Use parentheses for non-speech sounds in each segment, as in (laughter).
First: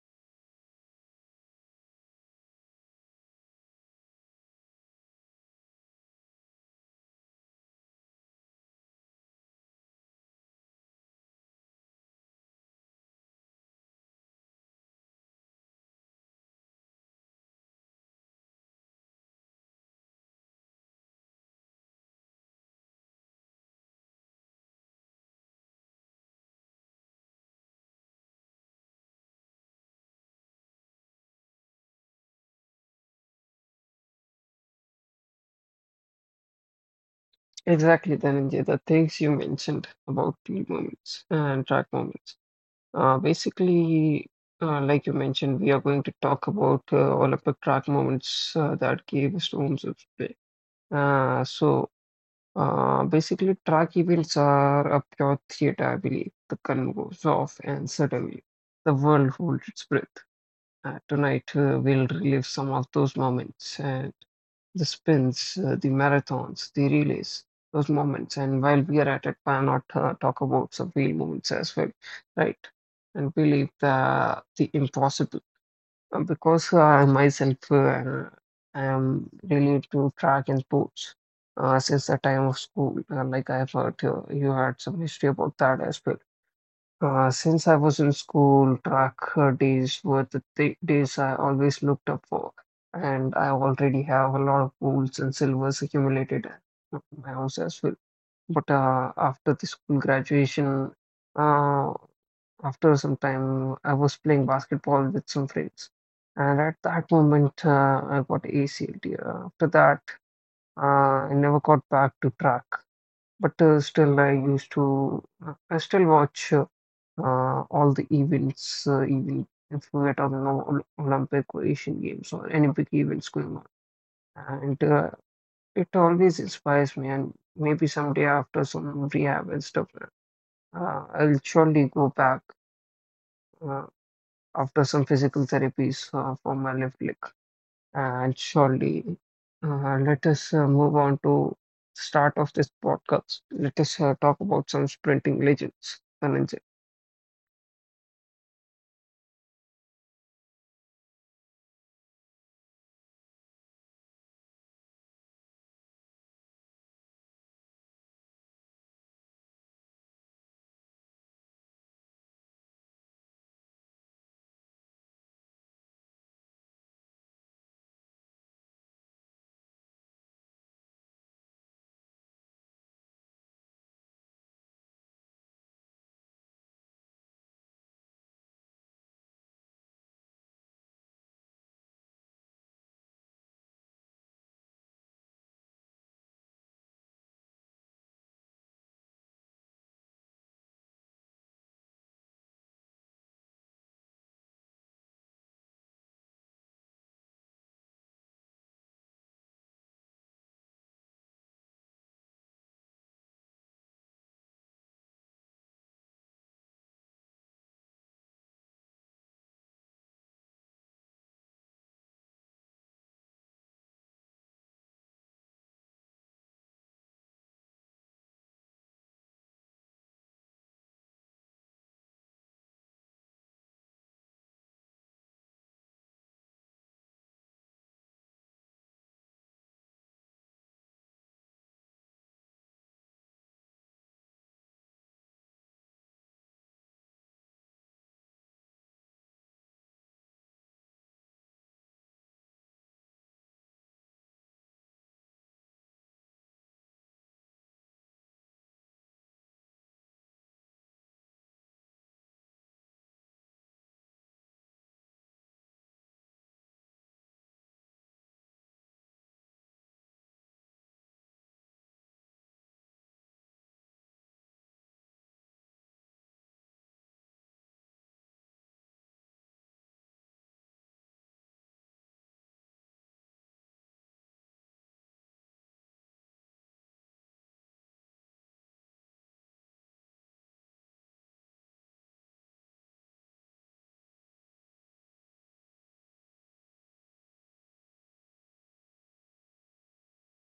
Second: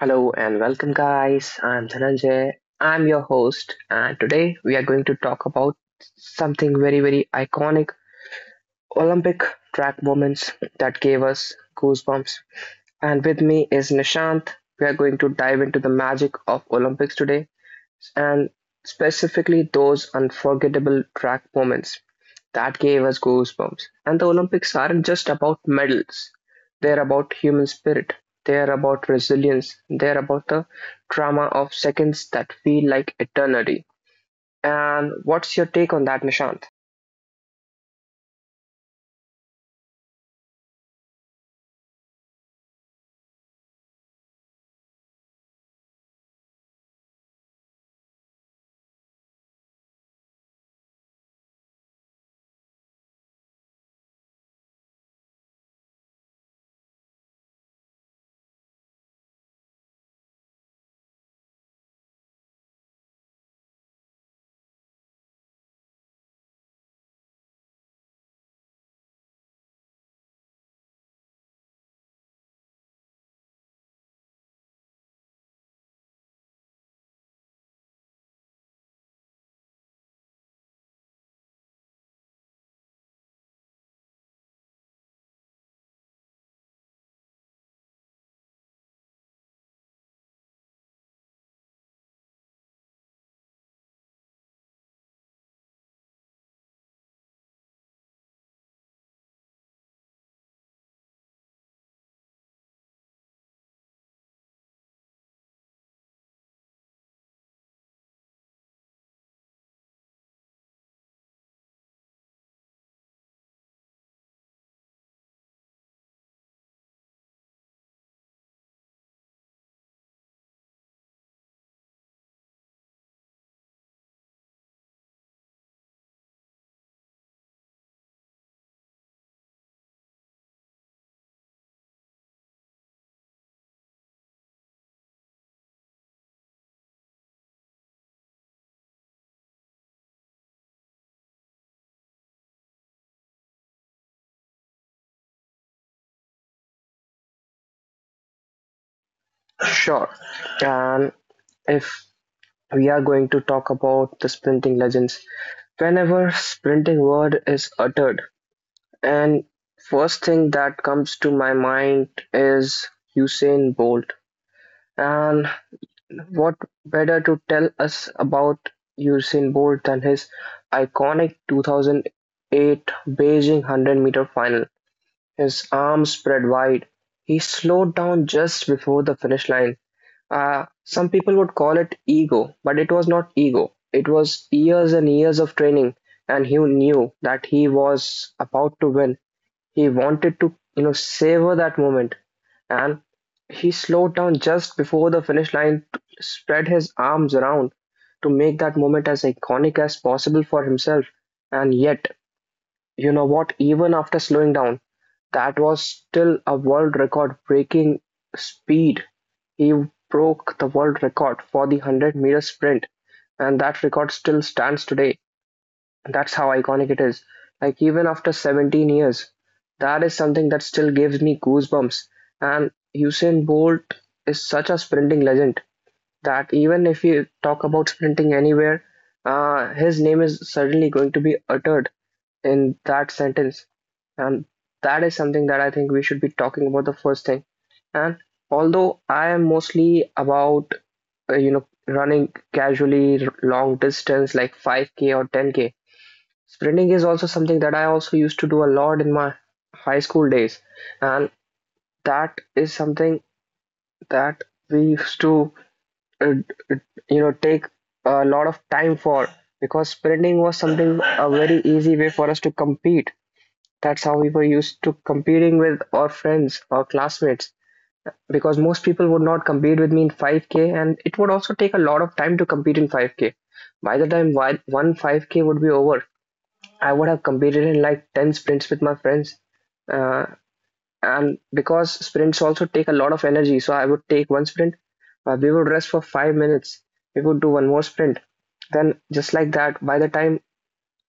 Hello and welcome, guys. I'm Dhananjay. I'm your host, and today we are going to talk about something very, very iconic Olympic track moments that gave us goosebumps. And with me is Nishant. We are going to dive into the magic of Olympics today and specifically those unforgettable track moments. That gave us goosebumps. And the Olympics aren't just about medals, they're about human spirit, they're about resilience, they're about the drama of seconds that feel like eternity. And what's your take on that, Nishant? Exactly, Dhananjay, the things you mentioned about field moments and track moments. Basically, like you mentioned, we are going to talk about all of the track moments that gave us storms of play. So, basically, track events are a pure theater, I believe. The gun goes off, and suddenly the world holds its breath. Tonight we'll relive some of those moments and the spins, the marathons, the relays, those moments. And while we are at it, why not talk about some real moments as well, right? And believe the impossible. Because myself, I am really to track and sports since the time of school. Like I have heard, you had some history about that as well. Since I was in school, track days were the th days I always looked up for, and I already have a lot of golds and silvers accumulated at my house as well. But after the school graduation, uh, after some time, I was playing basketball with some friends, and at that moment, I got ACL tear. After that, I never got back to track. But still, I still watch all the events, even if we are talking about Olympic or Asian Games or any big events going on. And it always inspires me. And maybe someday after some rehab and stuff, I'll surely go back uh, after some physical therapies for my left leg. And surely, let us move on to start of this podcast. Let us talk about some sprinting legends, Dhananjay. Sure. And if we are going to talk about the sprinting legends, whenever sprinting word is uttered, and first thing that comes to my mind is Usain Bolt. And what better to tell us about Usain Bolt than his iconic 2008 Beijing 100-meter final? His arms spread wide. He slowed down just before the finish line. Some people would call it ego, but it was not ego. It was years and years of training, and he knew that he was about to win. He wanted to, you know, savor that moment, and he slowed down just before the finish line, to spread his arms around to make that moment as iconic as possible for himself. And yet, you know what? Even after slowing down, that was still a world record-breaking speed. He broke the world record for the 100-meter sprint, and that record still stands today. That's how iconic it is. Like even after 17 years, that is something that still gives me goosebumps. And Usain Bolt is such a sprinting legend that even if you talk about sprinting anywhere, his name is certainly going to be uttered in that sentence. And that is something that I think we should be talking about the first thing. And although I am mostly about you know, running casually long distance like 5K or 10K, sprinting is also something that I also used to do a lot in my high school days, and that is something that we used to, uh, you know, take a lot of time for because sprinting was something a very easy way for us to compete. That's how we were used to competing with our friends or classmates because most people would not compete with me in 5K, and it would also take a lot of time to compete in 5K. By the time one 5K would be over, I would have competed in like 10 sprints with my friends. Uh, and because sprints also take a lot of energy, so I would take one sprint, we would rest for 5 minutes, we would do one more sprint. Then, just like that, by the time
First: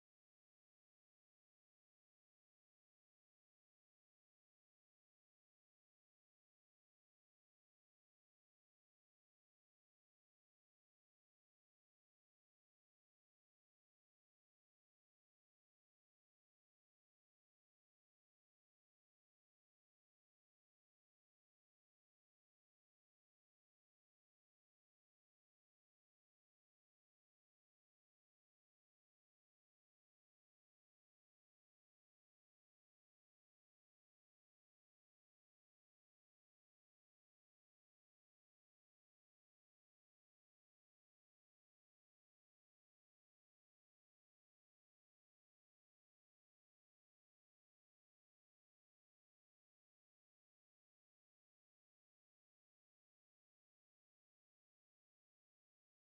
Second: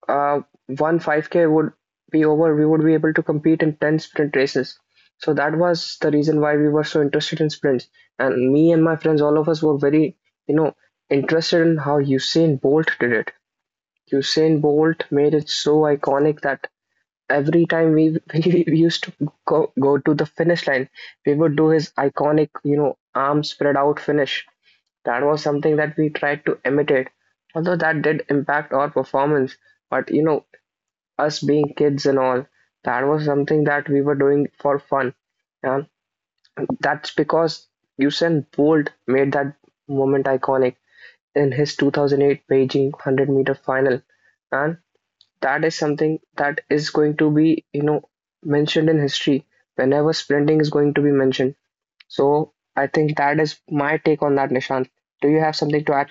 uh, one 5K would be over, we would be able to compete in 10 sprint races. So, that was the reason why we were so interested in sprints. And me and my friends, all of us were very, you know, interested in how Usain Bolt did it. Usain Bolt made it so iconic that every time we (laughs) we used to go to the finish line, we would do his iconic, you know, arm spread out finish. That was something that we tried to imitate, although that did impact our performance. But you know, us being kids and all, that was something that we were doing for fun. And that's because Usain Bolt made that moment iconic in his 2008 Beijing 100 meter final. And that is something that is going to be, you know, mentioned in history whenever sprinting is going to be mentioned. So I think that is my take on that, Nishant. Do you have something to add?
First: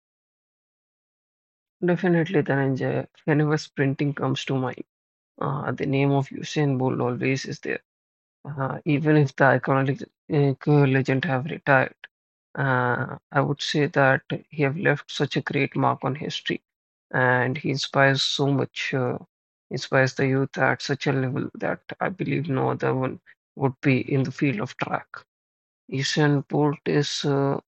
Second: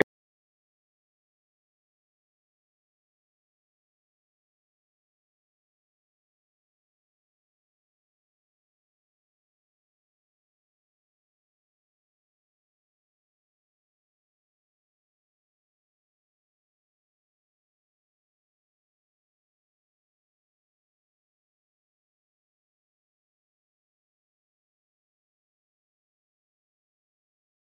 Definitely, Dhananjay. Whenever sprinting comes to mind, the name of Usain Bolt always is there. Even if the iconic legend have retired, I would say that he have left such a great mark on history, and he inspires so much, inspires the youth at such a level that I believe no other one would be in the field of track. Usain Bolt is uh,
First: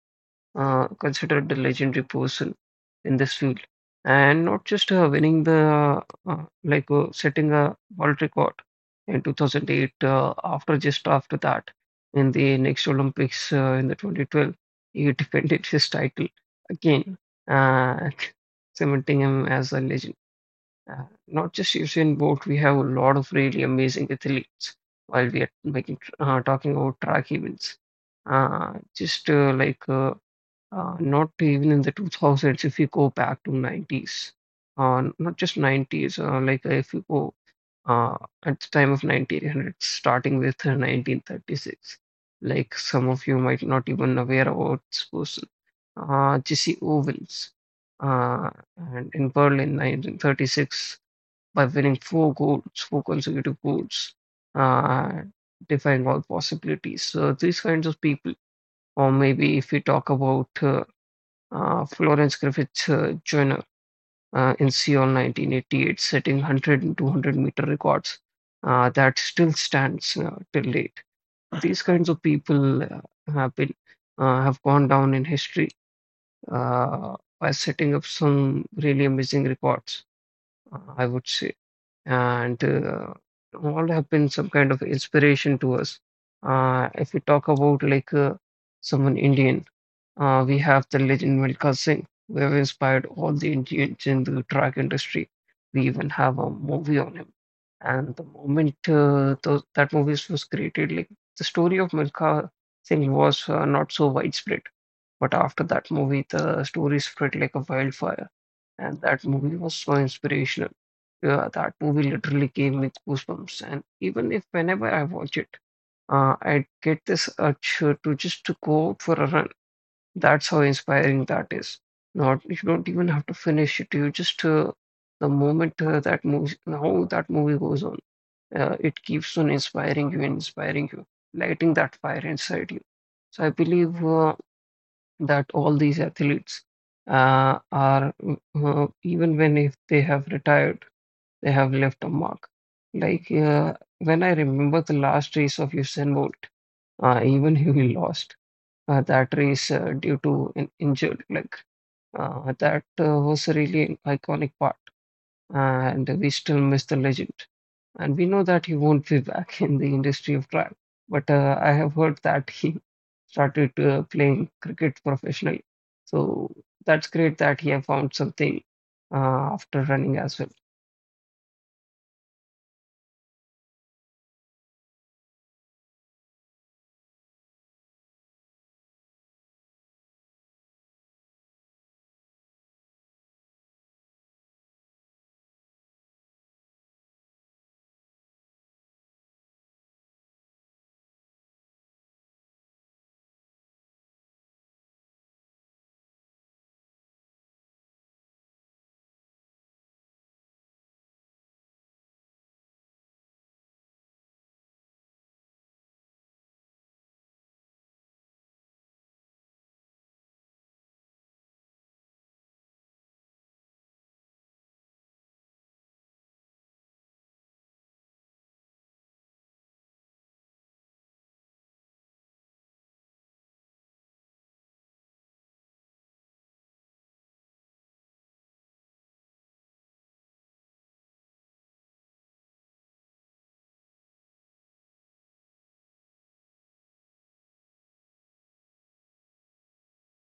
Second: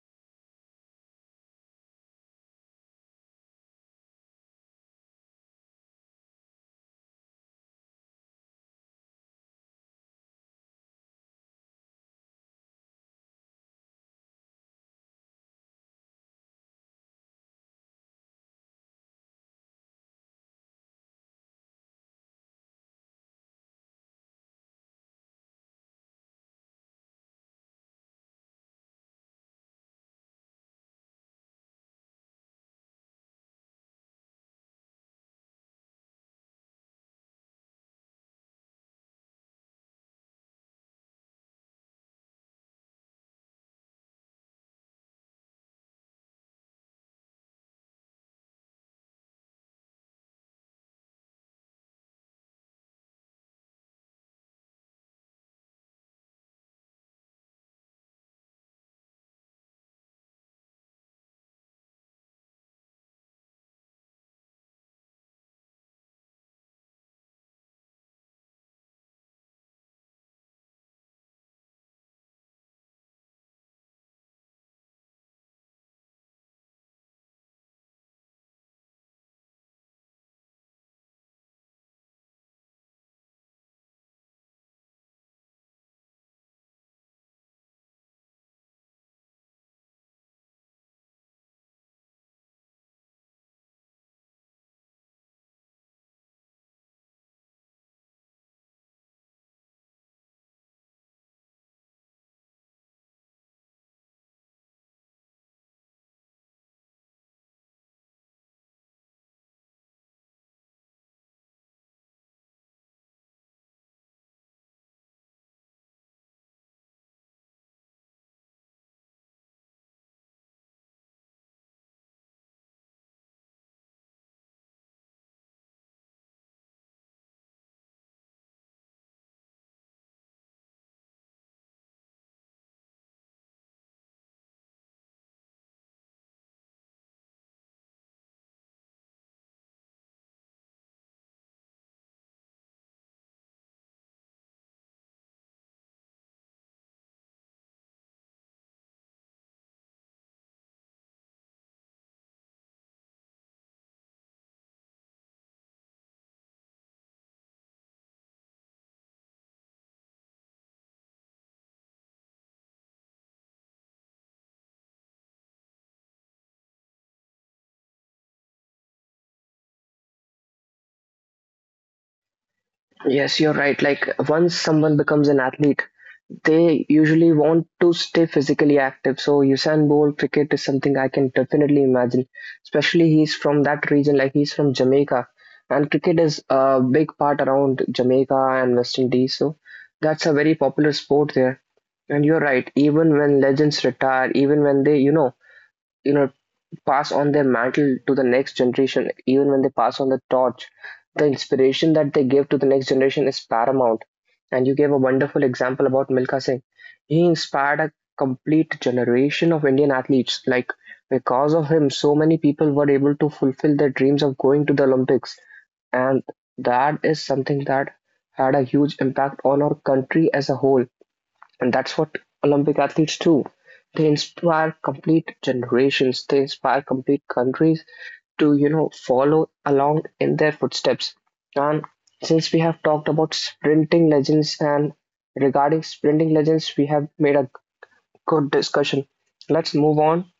uh, considered a legendary person in this field, and not just winning the setting a world record in 2008. After Just after that, in the next Olympics in the 2012, he (laughs) defended his title again, uh, (laughs) cementing him as a legend. Not just Usain Bolt, we have a lot of really amazing athletes while we are making talking about track events. Just like Not even in the 2000s if you go back to 90s, not just 90s, if you go uh, at the time of 1900 starting with 1936, like some of you might not even aware about this person, Jesse Owens, uh, and in Berlin 1936 by winning four consecutive goals, uh, defying all possibilities. So these kinds of people, or maybe if we talk about Florence Griffith Joyner in Seoul 1988, setting 100 and 200-meter records that still stands till date. These kinds of people have been have gone down in history by setting up some really amazing records, I would say, and all have been some kind of inspiration to us. If we talk about, like, someone Indian, we have the legend Milkha Singh, who have inspired all the Indians in the track industry. We even have a movie on him. And the moment that movie was created, like the story of Milkha Singh was not so widespread. But after that movie, the story spread like a wildfire, and that movie was so inspirational. Yeah, that movie literally gave me goosebumps, and even if whenever I watch it, I get this urge to just to go out for a run. That's how inspiring that is. Not you don't even have to finish it. You just The moment that movie, how that movie goes on, it keeps on inspiring you and inspiring you, lighting that fire inside you. So I believe that all these athletes are, even when if they have retired, they have left a mark. Like, when I remember the last race of Usain Bolt, even he lost that race due to an injured leg. That was a really iconic part, and we still miss the legend. And we know that he won't be back in the industry of track, but I have heard that he started playing cricket professionally. So that's great that he have found something after running as well. Yes, you're right. Like once someone becomes an athlete, they usually want to stay physically active. So Usain Bolt cricket is something I can definitely imagine. Especially he's from that region, like he's from Jamaica, and cricket is a big part around Jamaica and West Indies. So that's a very popular sport there. And you're right, even when legends retire, even when they, you know, pass on their mantle to the next generation, even when they pass on the torch, the inspiration that they give to the next generation is paramount. And you gave a wonderful example about Milkha Singh. He inspired a complete generation of Indian athletes. Like because of him, so many people were able to fulfill their dreams of going to the Olympics. And that is something that had a huge impact on our country as a whole, and that's what Olympic athletes do. They inspire complete generations, they inspire complete countries to, you know, follow along in their footsteps. And since we have talked about sprinting legends and regarding sprinting legends, we have made a good discussion. Let's move on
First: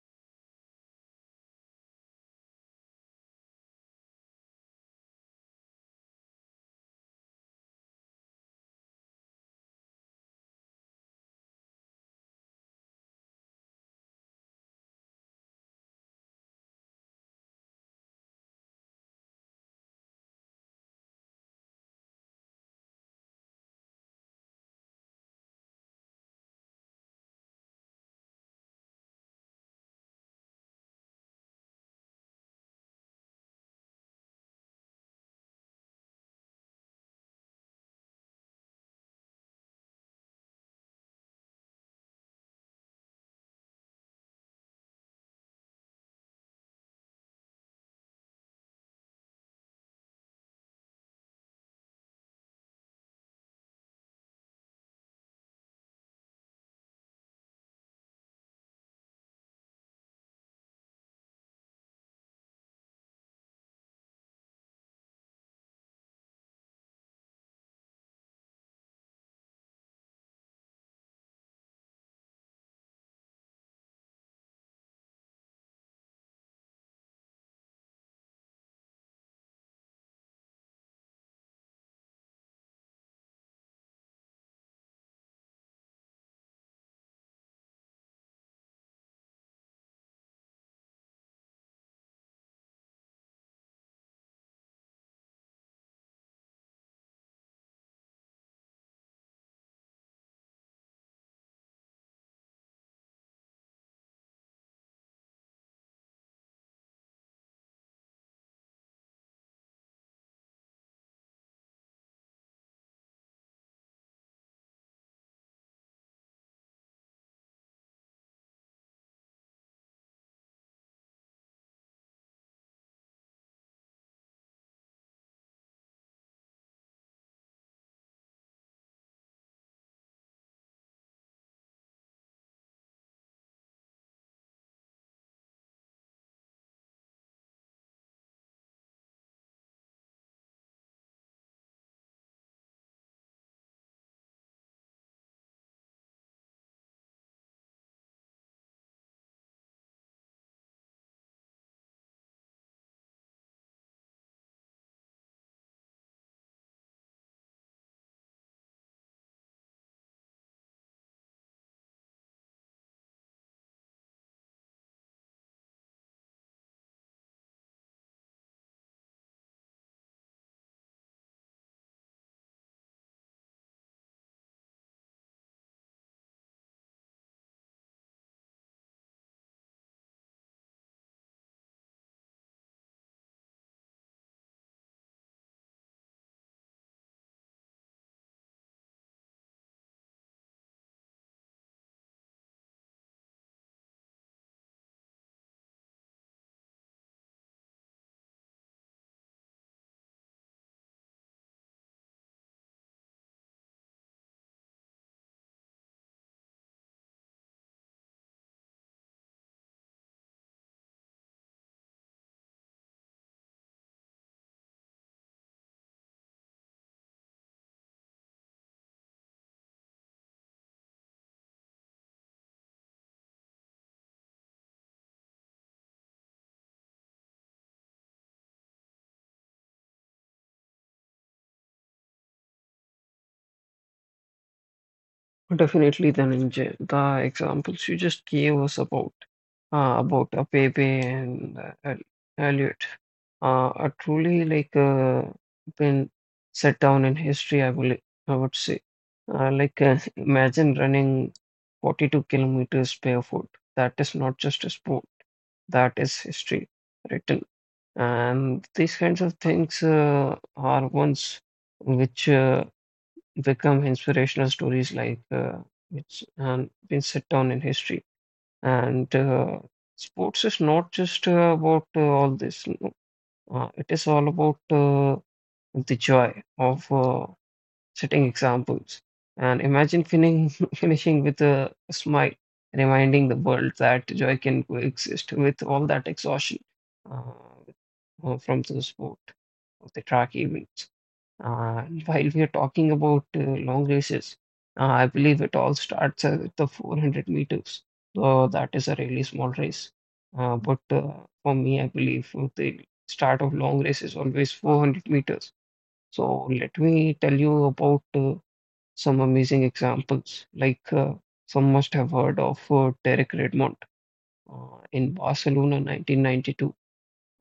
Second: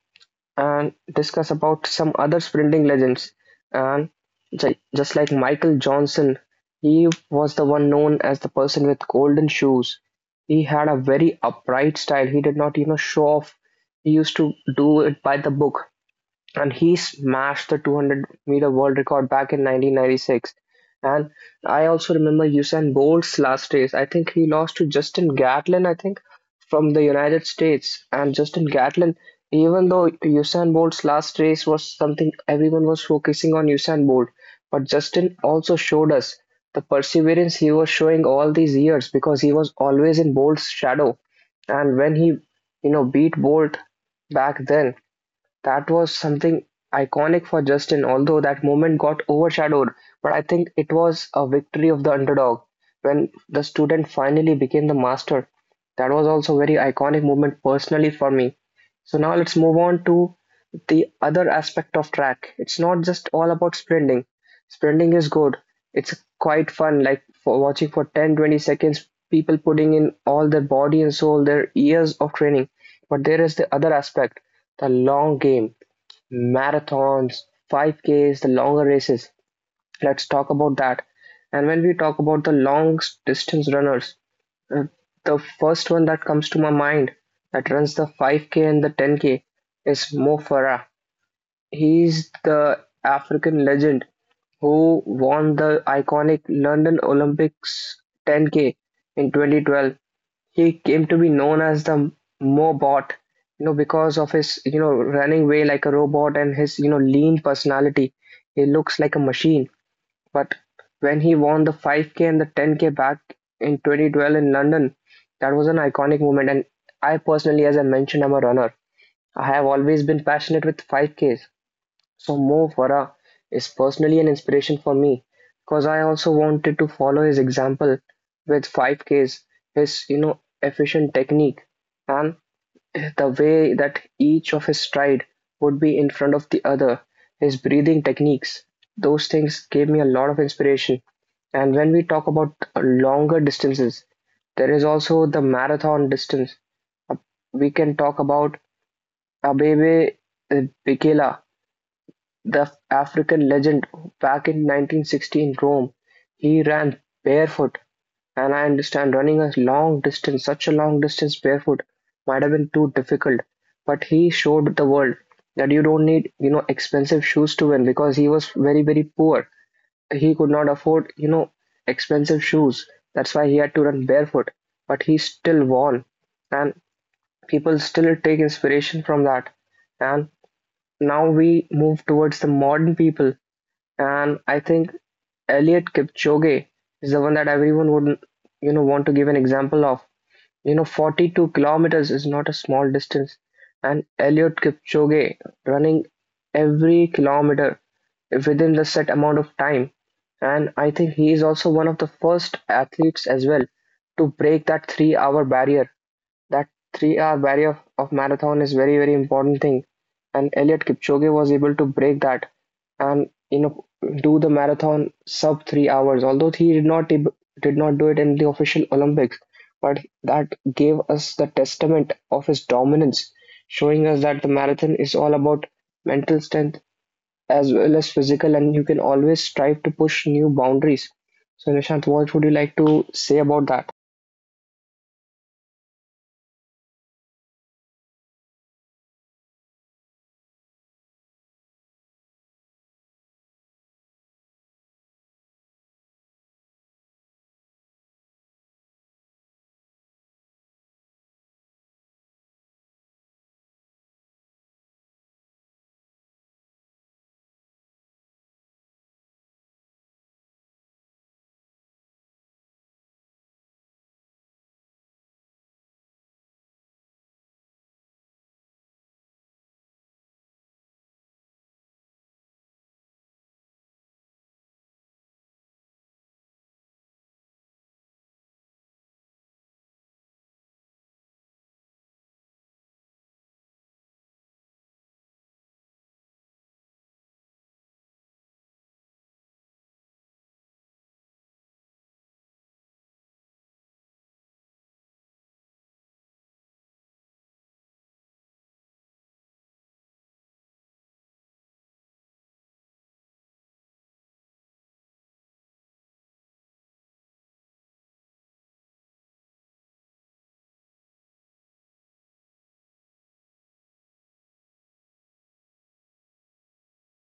and discuss about some other sprinting legends. And just like Michael Johnson, he was the one known as the person with golden shoes. He had a very upright style. He did not, you know, show off. He used to do it by the book, and he smashed the 200-meter world record back in 1996. And I also remember Usain Bolt's last race. I think he lost to Justin Gatlin, I think, from the United States. And Justin Gatlin, even though Usain Bolt's last race was something everyone was focusing on Usain Bolt, but Justin also showed us the perseverance he was showing all these years because he was always in Bolt's shadow. And when he, you know, beat Bolt back then, that was something iconic for Justin, although that moment got overshadowed. But I think it was a victory of the underdog when the student finally became the master. That was also a very iconic moment personally for me. So now let's move on to the other aspect of track. It's not just all about sprinting. Sprinting is good. It's quite fun, like for watching for 10, 20 seconds, people putting in all their body and soul, their years of training. But there is the other aspect. The long game, marathons, 5Ks, the longer races. Let's talk about that. And when we talk about the long distance runners, uh, the first one that comes to my mind that runs the 5K and the 10K is Mo Farah. He's the African legend who won the iconic London Olympics 10K in 2012. He came to be known as the Mobot, you know, because of his, you know, running way like a robot and his, you know, lean personality. He looks like a machine. But when he won the 5K and the 10K back in 2012 in London, that was an iconic moment. And I personally, as I mentioned, I'm a runner. I have always been passionate with 5Ks. So Mo Farah is personally an inspiration for me because I also wanted to follow his example with 5Ks, his, you know, efficient technique and the way that each of his stride would be in front of the other, his breathing techniques. Those things gave me a lot of inspiration. And when we talk about longer distances, there is also the marathon distance. We can talk about Abebe Bikela, the African legend back in 1960 in Rome. He ran barefoot. And I understand running a long distance, such a long distance barefoot, might have been too difficult. But he showed the world that you don't need, you know, expensive shoes to win because he was very, very poor. He could not afford, you know, expensive shoes. That's why he had to run barefoot. But he still won. And people still take inspiration from that. And now we move towards the modern people, and I think Elliot Kipchoge is the one that everyone would, you know, want to give an example of. You know, 42 kilometers is not a small distance. And Elliot Kipchoge running every kilometer within the set amount of time. And I think he is also one of the first athletes as well to break that 3-hour barrier. That three-hour barrier of marathon is very, very important thing, and Eliud Kipchoge was able to break that and, you know, do the marathon sub 3 hours. Although he did not do it in the official Olympics, but that gave us the testament of his dominance, showing us that the marathon is all about mental strength as well as physical, and you can always strive to push new boundaries. So, Nishant, what would you like to say about that? Definitely, Dhananjay. The examples you just gave us about Pepe and Elliot are truly, like, been set down in history. I would say, (laughs) imagine running 42 kilometers barefoot. That is not just a sport. That is history written. And these kinds of things are ones which become inspirational stories, like it's been set down in history. And sports is not just about all this, no. It is all about the joy of setting examples. And imagine finishing, (laughs) finishing with a smile, reminding the world that joy can coexist with all that exhaustion uh, from the sport of the track event. While we are talking about long races, I believe it all starts at the 400 meters. So that is a really small race. But for me, I believe the start of long race is always 400 meters. So let me tell you about some amazing examples. Like, some must have heard of Derek Redmond in Barcelona 1992.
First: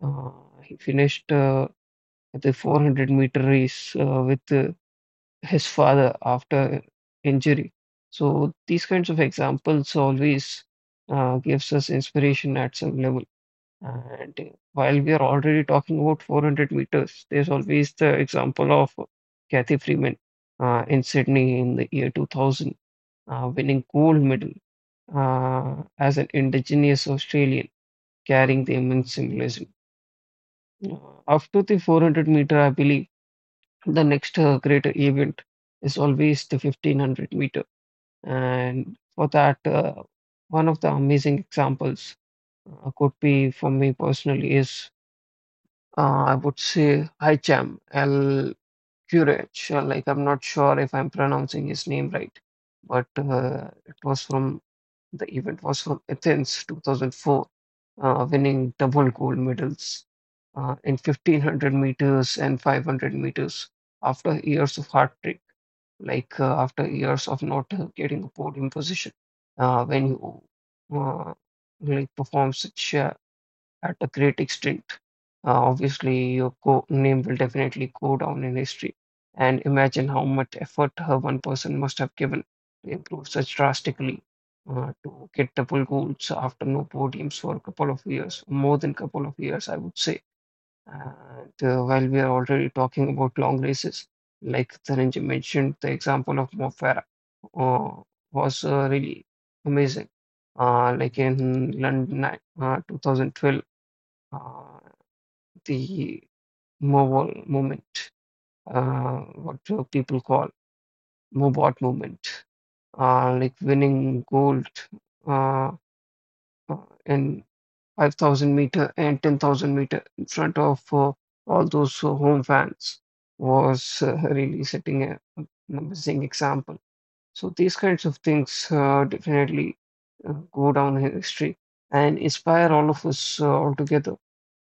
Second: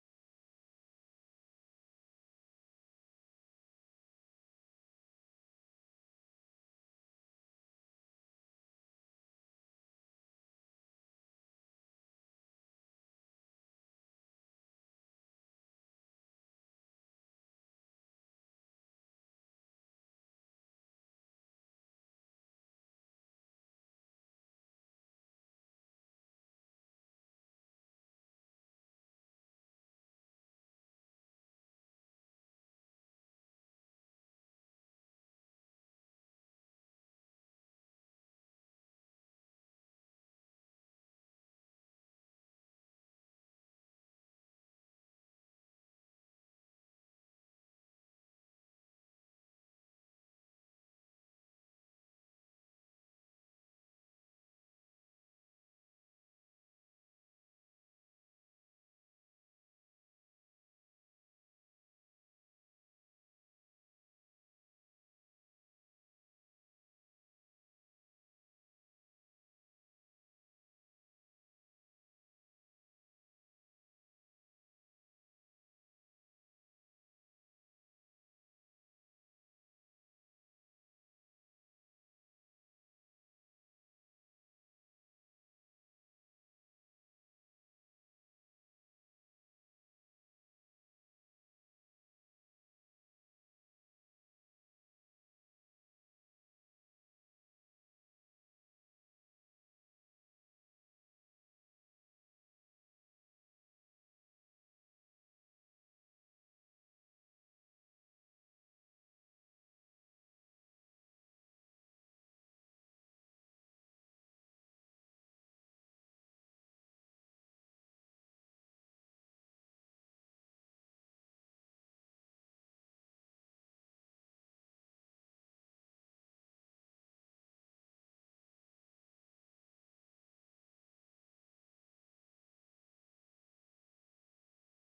Uh, he finished the 400-meter race with his father after injury. So these kinds of examples always gives us inspiration at some level. And while we are already talking about 400 meters, there's always the example of Kathy Freeman in Sydney in the year 2000, winning gold medal as an indigenous Australian, carrying the immense symbolism. Uh, After the 400 meter, I believe the next greater event is always the 1500 meter. And for that, one of the amazing examples could be for me personally is I would say Hicham El Kurech. Like I'm not sure if I'm pronouncing his name right, but it was from the event was from Athens 2004, winning double gold medals in 1500 meters and 500 meters after years of hard training, like after years of not getting a podium position, when you uh, like perform such at a great extent, obviously your co name will definitely go down in history. And imagine how much effort her one person must have given to improve such drastically, to get double golds after no podiums for a couple of years, more than couple of years, I would say. And while we are already talking about long races, like Dhananjay mentioned, the example of Mo Farah uh, was really amazing. Like in London 2012, uh, the Mobile movement, uh, what people call Mobot movement, like winning gold uh, uh, in 5,000 meter and 10,000 meter in front of all those home fans was really setting a an amazing example. So these kinds of things definitely go down in history and inspire all of us all together,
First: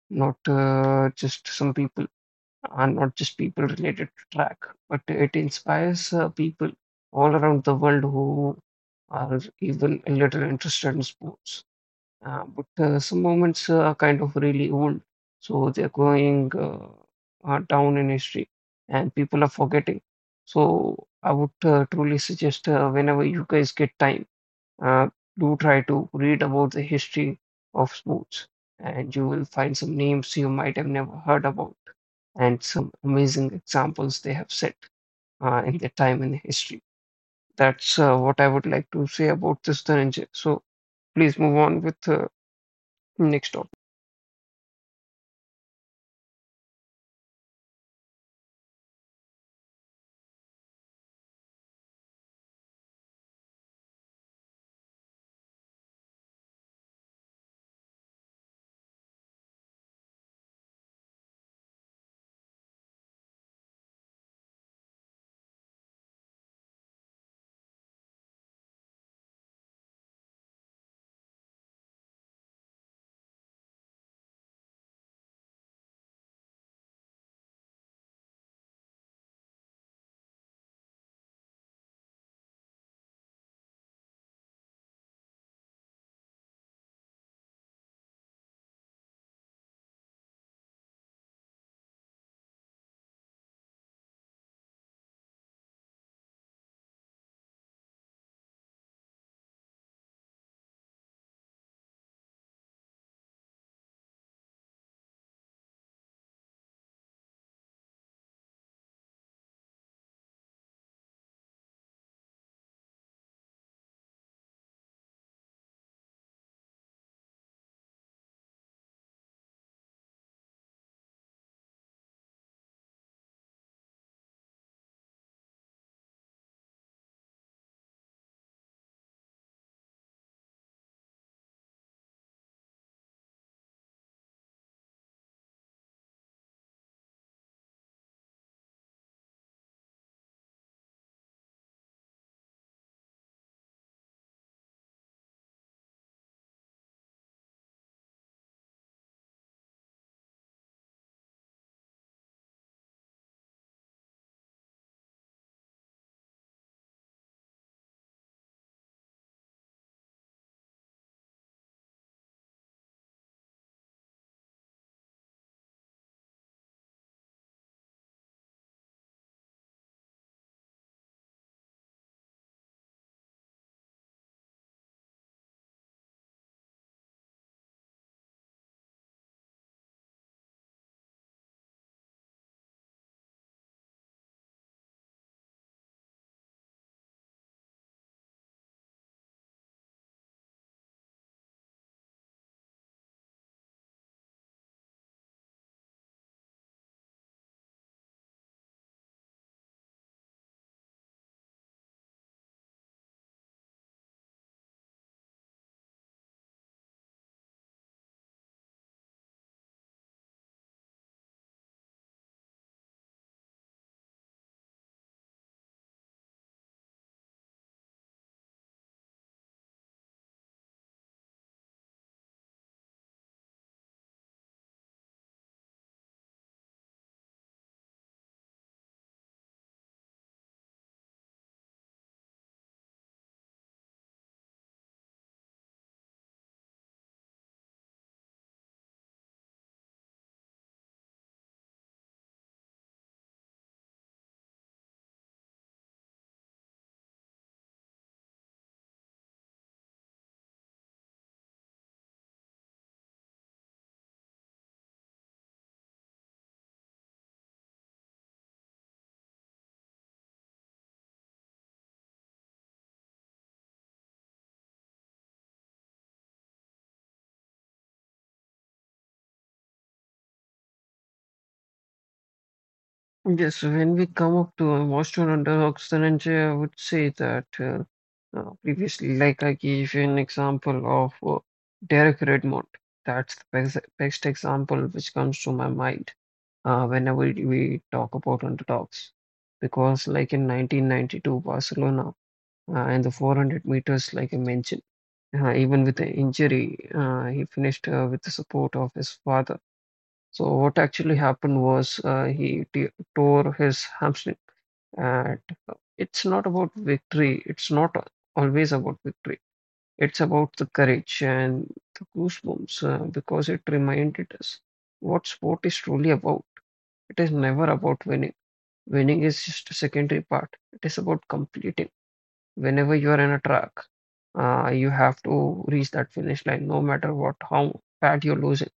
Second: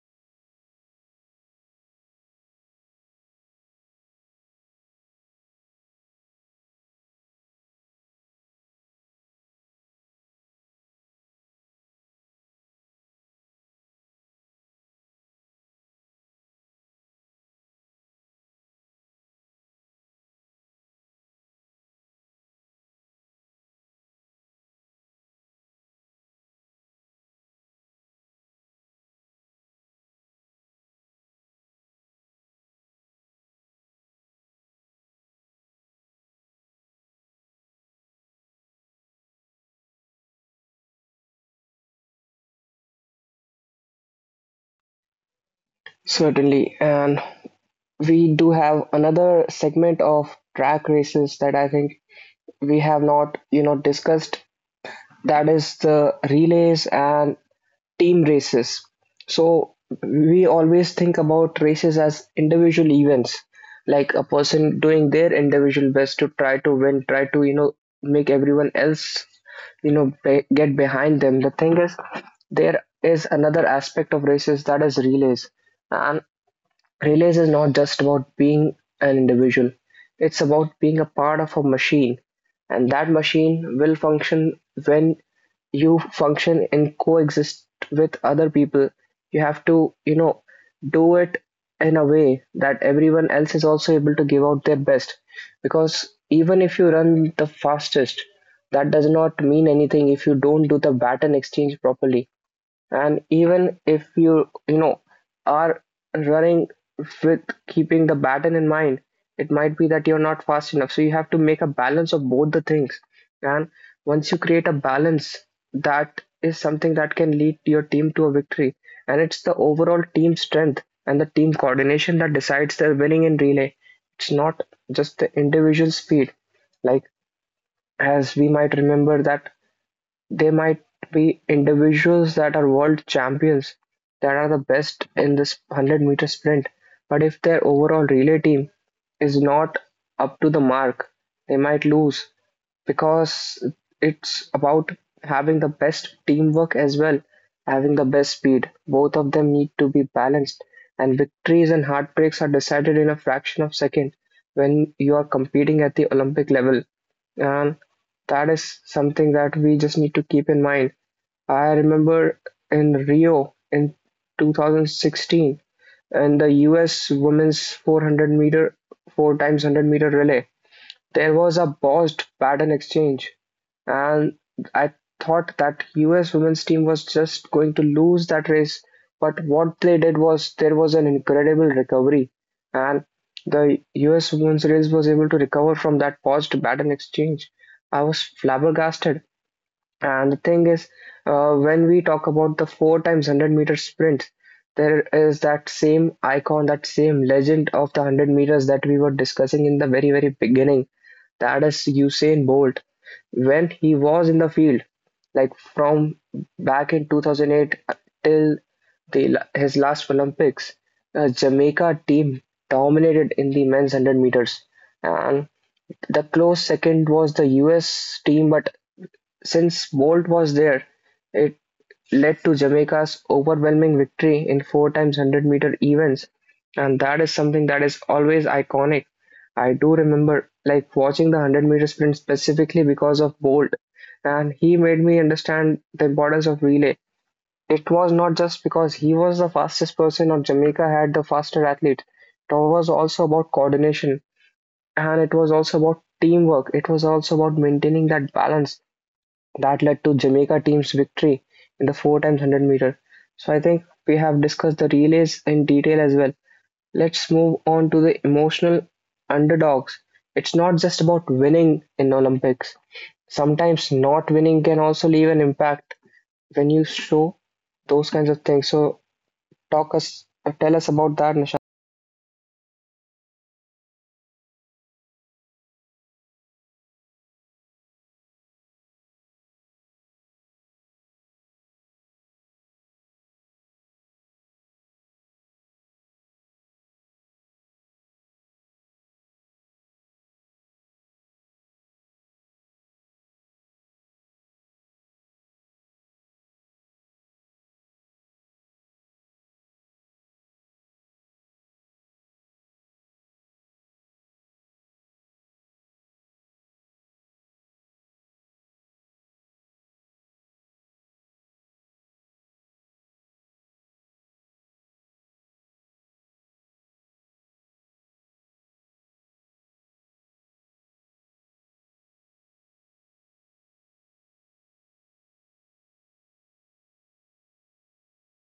not just some people and not just people related to track, but it inspires people all around the world who are even a little interested in sports. But some moments are kind of really old, so they're going down in history, and people are forgetting. So I would truly suggest whenever you guys get time, uh, do try to read about the history of sports, and you will find some names you might have never heard about, and some amazing examples they have set in their time in history. That's what I would like to say about this, Dhananjay. So please move on with next topic. Certainly, and we do have another segment of track races that I think we have not, you know, discussed. That is the relays and team races. So we always think about races as individual events, like a person doing their individual best to try to win, try to, you know, make everyone else, you know, get behind them. The thing is, there is another aspect of races that is relays. And Release is not just about being an individual. It's about being a part of a machine, and that machine will function when you function and coexist with other people. You have to, you know, do it in a way that everyone else is also able to give out their best. Because even if you run the fastest, that does not mean anything if you don't do the baton exchange properly. And even if you, you know, are running with keeping the baton in mind, it might be that you're not fast enough, so you have to make a balance of both the things. And once you create a balance, that is something that can lead your team to a victory, and it's the overall team strength and the team coordination that decides their winning in relay. It's not just the individual speed, like as we might remember that they might be individuals that are world champions, that are the best in this 100-meter sprint, but if their overall relay team is not up to the mark, they might lose because it's about having the best teamwork as well, having the best speed. Both of them need to be balanced, and victories and heartbreaks are decided in a fraction of second when you are competing at the Olympic level. Um, that is something that we just need to keep in mind. I remember in Rio in 2016 in the US women's 400 meter, 4 times 100-meter relay, there was a bossed paddle exchange, and I thought that US women's team was just going to lose that race. But what they did was there was an incredible recovery, and the US women's race was able to recover from that paused paddle exchange. I was flabbergasted. And the thing is, when we talk about the four times 100-meter sprint, there is that same icon, that same legend of the 100 meters that we were discussing in the very, very beginning. That is Usain Bolt. When he was in the field, like from back in 2008 till the, his last Olympics, Jamaica team dominated in the men's 100 meters. And the close second was the US team, but since Bolt was there, it led to Jamaica's overwhelming victory in four times 100-meter events, and that is something that is always iconic. I do remember like watching the 100-meter sprint specifically because of Bolt, and he made me understand the importance of relay. It was not just because he was the fastest person or Jamaica had the faster athlete, it was also about coordination and it was also about teamwork. It was also about maintaining that balance that led to Jamaica team's victory in the four times 100 meter. So I think we have discussed the relays in detail as well. Let's move on to the emotional underdogs. It's not just about winning in Olympics. Sometimes not winning can also leave an impact when you show those kinds of things. So talk us tell us about that, Nishant. Yes, so when we come up to Monsoon under Oxygen, I would say that previously, like I gave you an example of Derek Redmond. That's the best example which comes to my mind whenever we talk about under dogs. Because, like in 1992 Barcelona, in the 400 meters, like I mentioned, even with the injury, he finished with the support of his father. So what actually happened was he t tore his hamstring, and it's not about victory. It's not always about victory. It's about the courage and the goosebumps, because it reminded us what sport is truly about. It is never about winning. Winning is just a secondary part. It is about completing. Whenever you are in a track, you have to reach that finish line, no matter what, how bad you're losing.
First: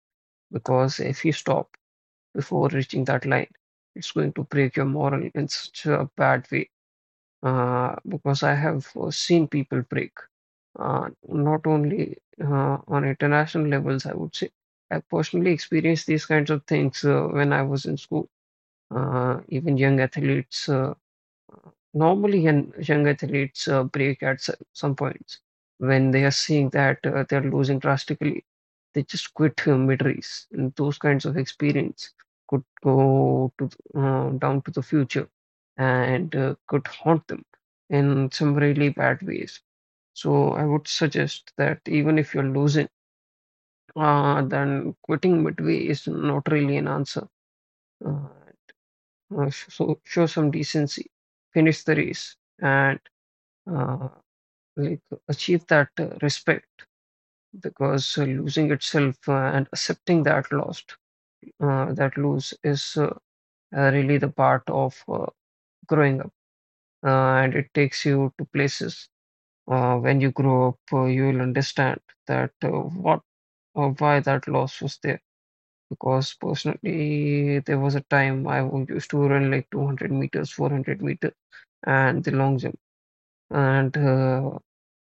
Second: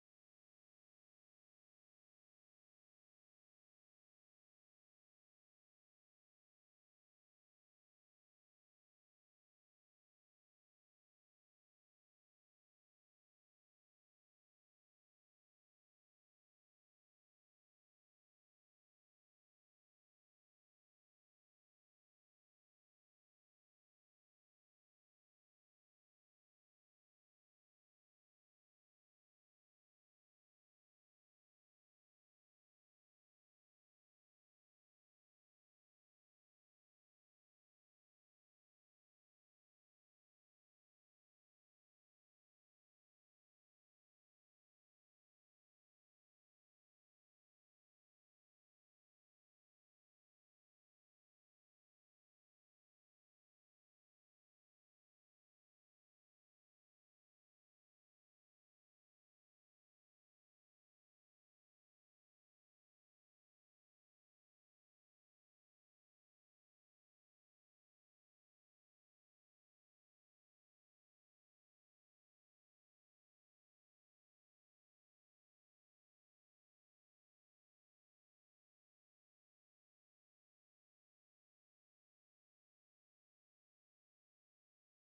Because if you stop before reaching that line, it's going to break your moral in such a bad way, because I have seen people break, not only on international levels, I would say. I personally experienced these kinds of things when I was in school. Even young athletes, normally, young athletes break at some points when they are seeing that they're losing drastically. They just quit mid-race, and those kinds of experience could go down to the future, and could haunt them in some really bad ways. So I would suggest that even if you're losing, then quitting midway is not really an answer. Uh, so show some decency, finish the race, and uh, like achieve that respect, because losing itself, and accepting that lost, that lose is, really the part of growing up, and it takes you to places, when you grow up, you will understand that, what or why that loss was there. Because personally there was a time I used to run like 200 meters, 400 meters, and the long jump, and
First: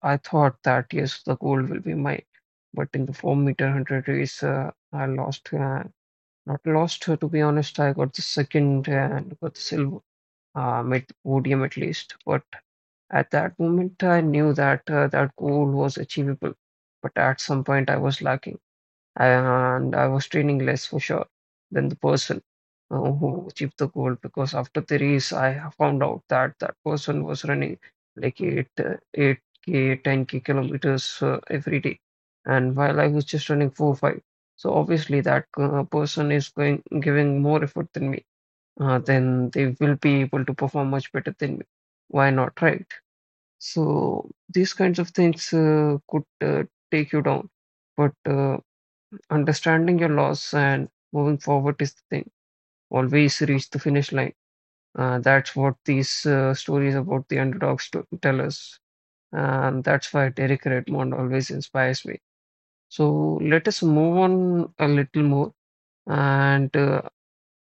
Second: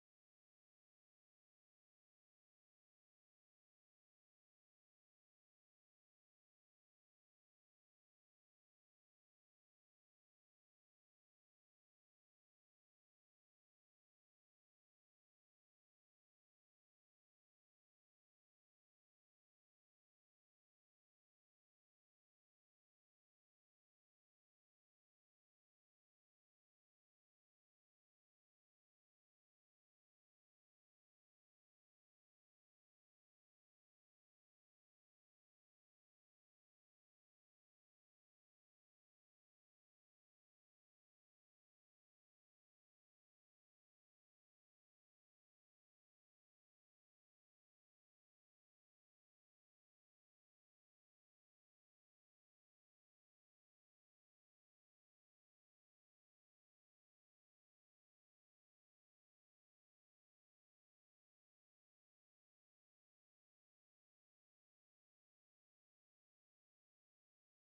I thought that, yes, the gold will be mine, but in the 4 meter 100 race, I lost. Not lost, to be honest. I got the second and got the silver. Mid podium at least, but at that moment I knew that goal was achievable. But at some point I was lacking, and I was training less for sure than the person who achieved the goal, because after the race I found out that that person was running like 8, 8K, 10K kilometers every day, and while I was just running 4, 5. So obviously that person is going giving more effort than me, then they will be able to perform much better than me. Why not, right? So these kinds of things could, take you down. But understanding your loss and moving forward is the thing. Always reach the finish line. That's what these stories about the underdogs to tell us. And that's why Derek Redmond always inspires me. So let us move on a little more. And uh,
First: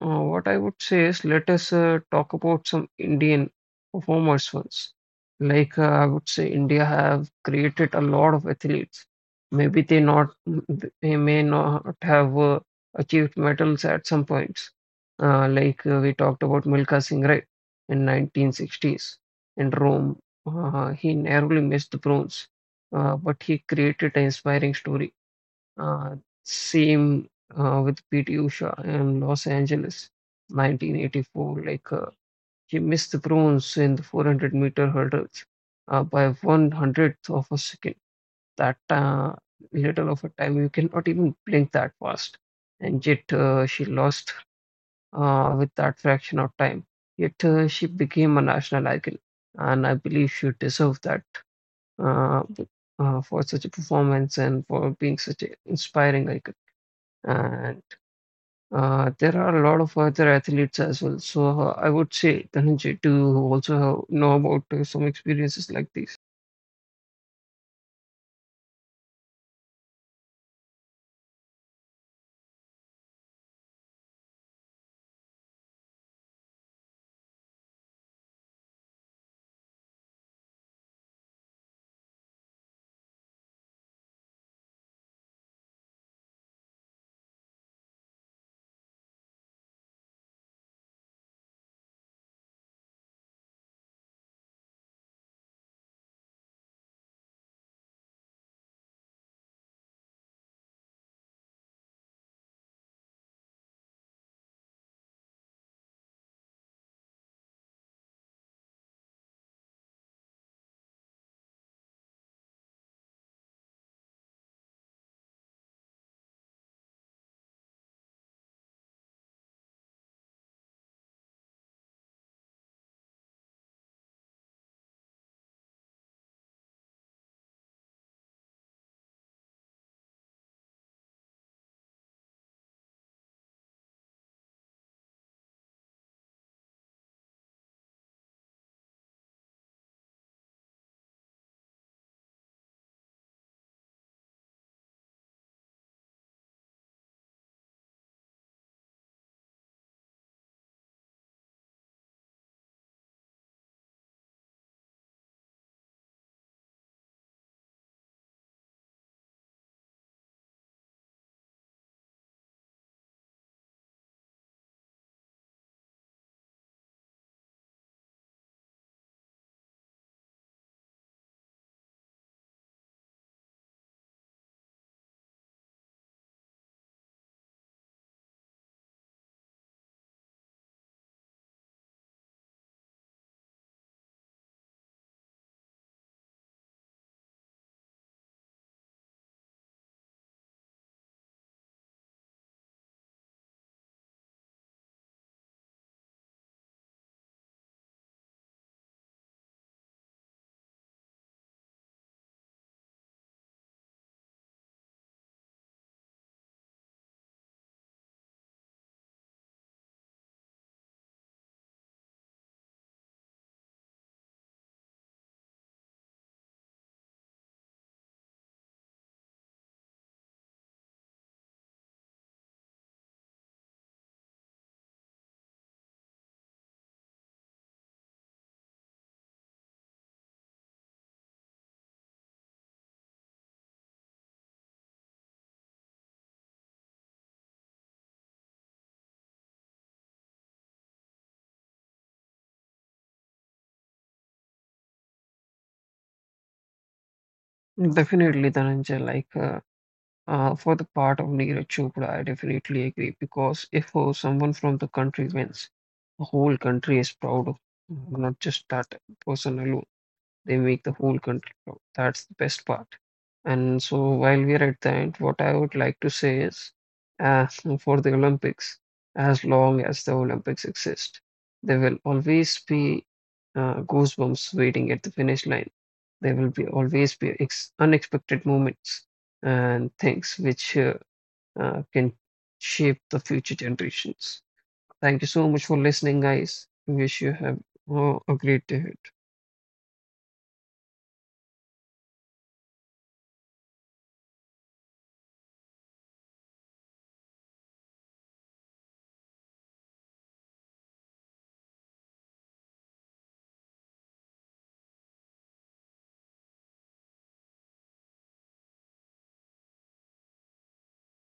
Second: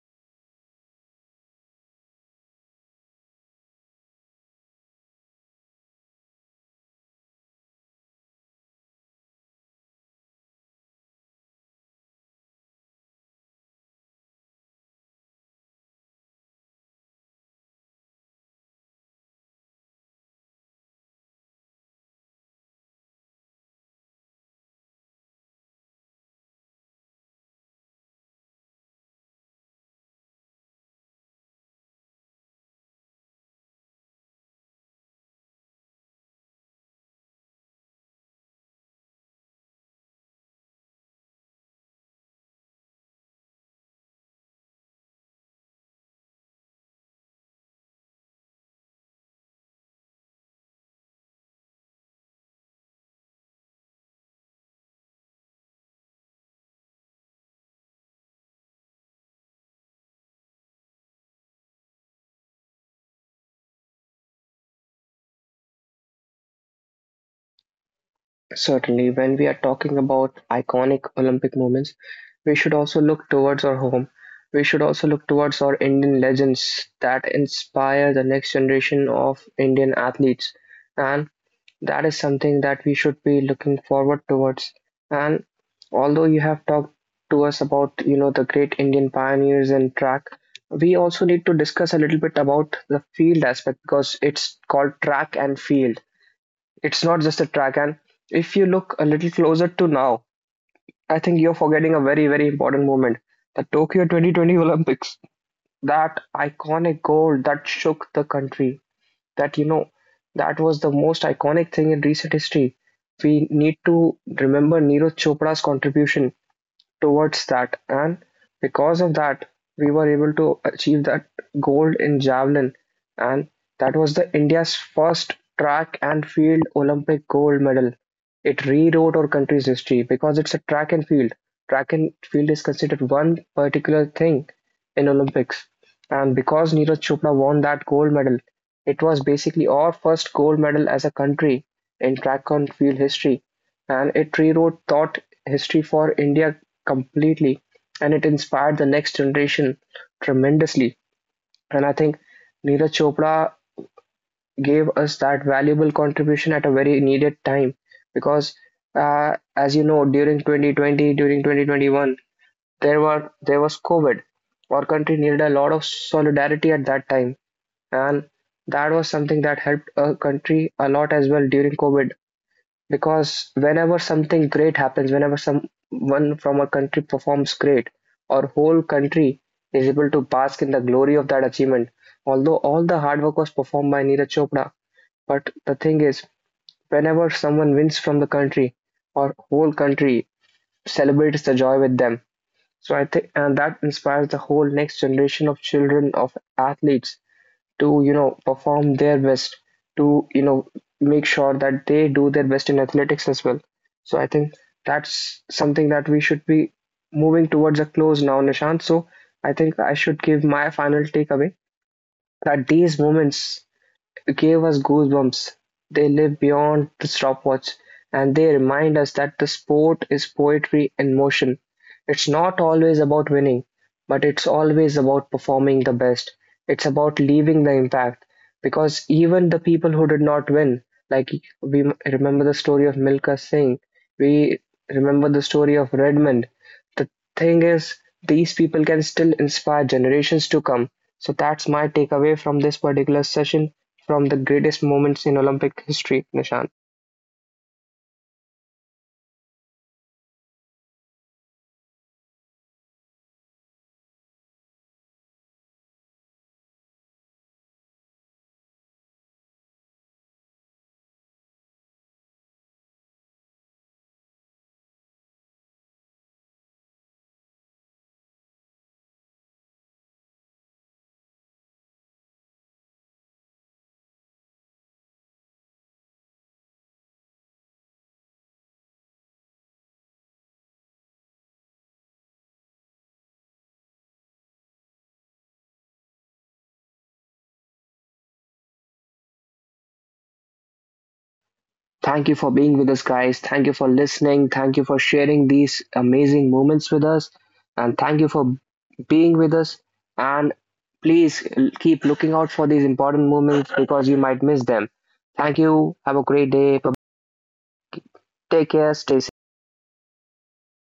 uh, what I would say is, let us talk about some Indian performers once. Like, I would say India have created a lot of athletes. Maybe they may not have achieved medals at some points. Like, we talked about Milkha Singh Ray in 1960s in Rome. He narrowly missed the bronze, but he created an inspiring story. Uh, Same, with PT Usha in Los Angeles, 1984. Like, she missed the bronze in the 400-meter hurdles by one 100th of a second. That, little of a time, you cannot even blink that fast. And yet she lost, with that fraction of time. Yet she became a national icon, and I believe she deserved that, uh, for such a performance and for being such an inspiring icon. And there are a lot of other athletes as well. So I would say, Dhananjay, do you also know about some experiences like this? Certainly, when we are talking about iconic Olympic moments, we should also look towards our home. We should also look towards our Indian legends that inspire the next generation of Indian athletes. And that is something that we should be looking forward towards. And although you have talked to us about, you know, the great Indian pioneers in track, we also need to discuss a little bit about the field aspect because it's called track and field. It's not just a track, and if you look a little closer to now, I think you're forgetting a very, very important moment, the Tokyo 2020 Olympics. That iconic gold that shook the country, that, you know, that was the most iconic thing in recent history. We need to remember Neeraj Chopra's contribution towards that. And because of that, we were able to achieve that gold in javelin. And that was the India's first track and field Olympic gold medal. It rewrote our country's history because it's a track and field. Track and field is considered one particular thing in Olympics. And because Neeraj Chopra won that gold medal, it was basically our first gold medal as a country in track and field history, and it rewrote thought history for India completely, and it inspired the next generation tremendously. And I think Neeraj Chopra gave us that valuable contribution at a very needed time because, as you know, during 2020, during 2021, there was COVID. Our country needed a lot of solidarity at that time, and that was something that helped our country a lot as well during COVID, because whenever something great happens, whenever someone from a country performs great, our whole country is able to bask in the glory of that achievement. Although all the hard work was performed by Neeraj Chopra, but the thing is, whenever someone wins from the country, our whole country celebrates the joy with them. So I think, and that inspires the whole next generation of children, of athletes, to, you know, perform their best, to, you know, make sure that they do their best in athletics as well. So I think that's something that we should be moving towards a close now, Nishant. So I think I should give my final takeaway that these moments gave us goosebumps. They live beyond the stopwatch, and they remind us that the sport is poetry in motion. It's not always about winning, but it's always about performing the best. It's about leaving the impact because even the people who did not win, like remember the story of Milka Singh, we remember the story of Redmond. The thing is, these people can still inspire generations to come. So that's my takeaway from this particular session, from the greatest moments in Olympic history, Nishant. Definitely, Dhananjay, like, for the part of Neeraj Chopra, I definitely agree, because if someone from the country wins, the whole country is proud of, not just that person alone. They make the whole country proud. That's the best part. And so, while we are at the end, what I would like to say is, uh, for the Olympics, as long as the Olympics exist, there will always be goosebumps waiting at the finish line. There will be always be ex unexpected moments and things which, can shape the future generations. Thank you so much for listening, guys. Wish you have a great day. Thank you for being with us, guys. Thank you for listening. Thank you for sharing these amazing moments with us. And thank you for being with us. And keep looking out for these important moments because you might miss them. Thank you. Have a great day. Bye-bye. Take care. Stay safe.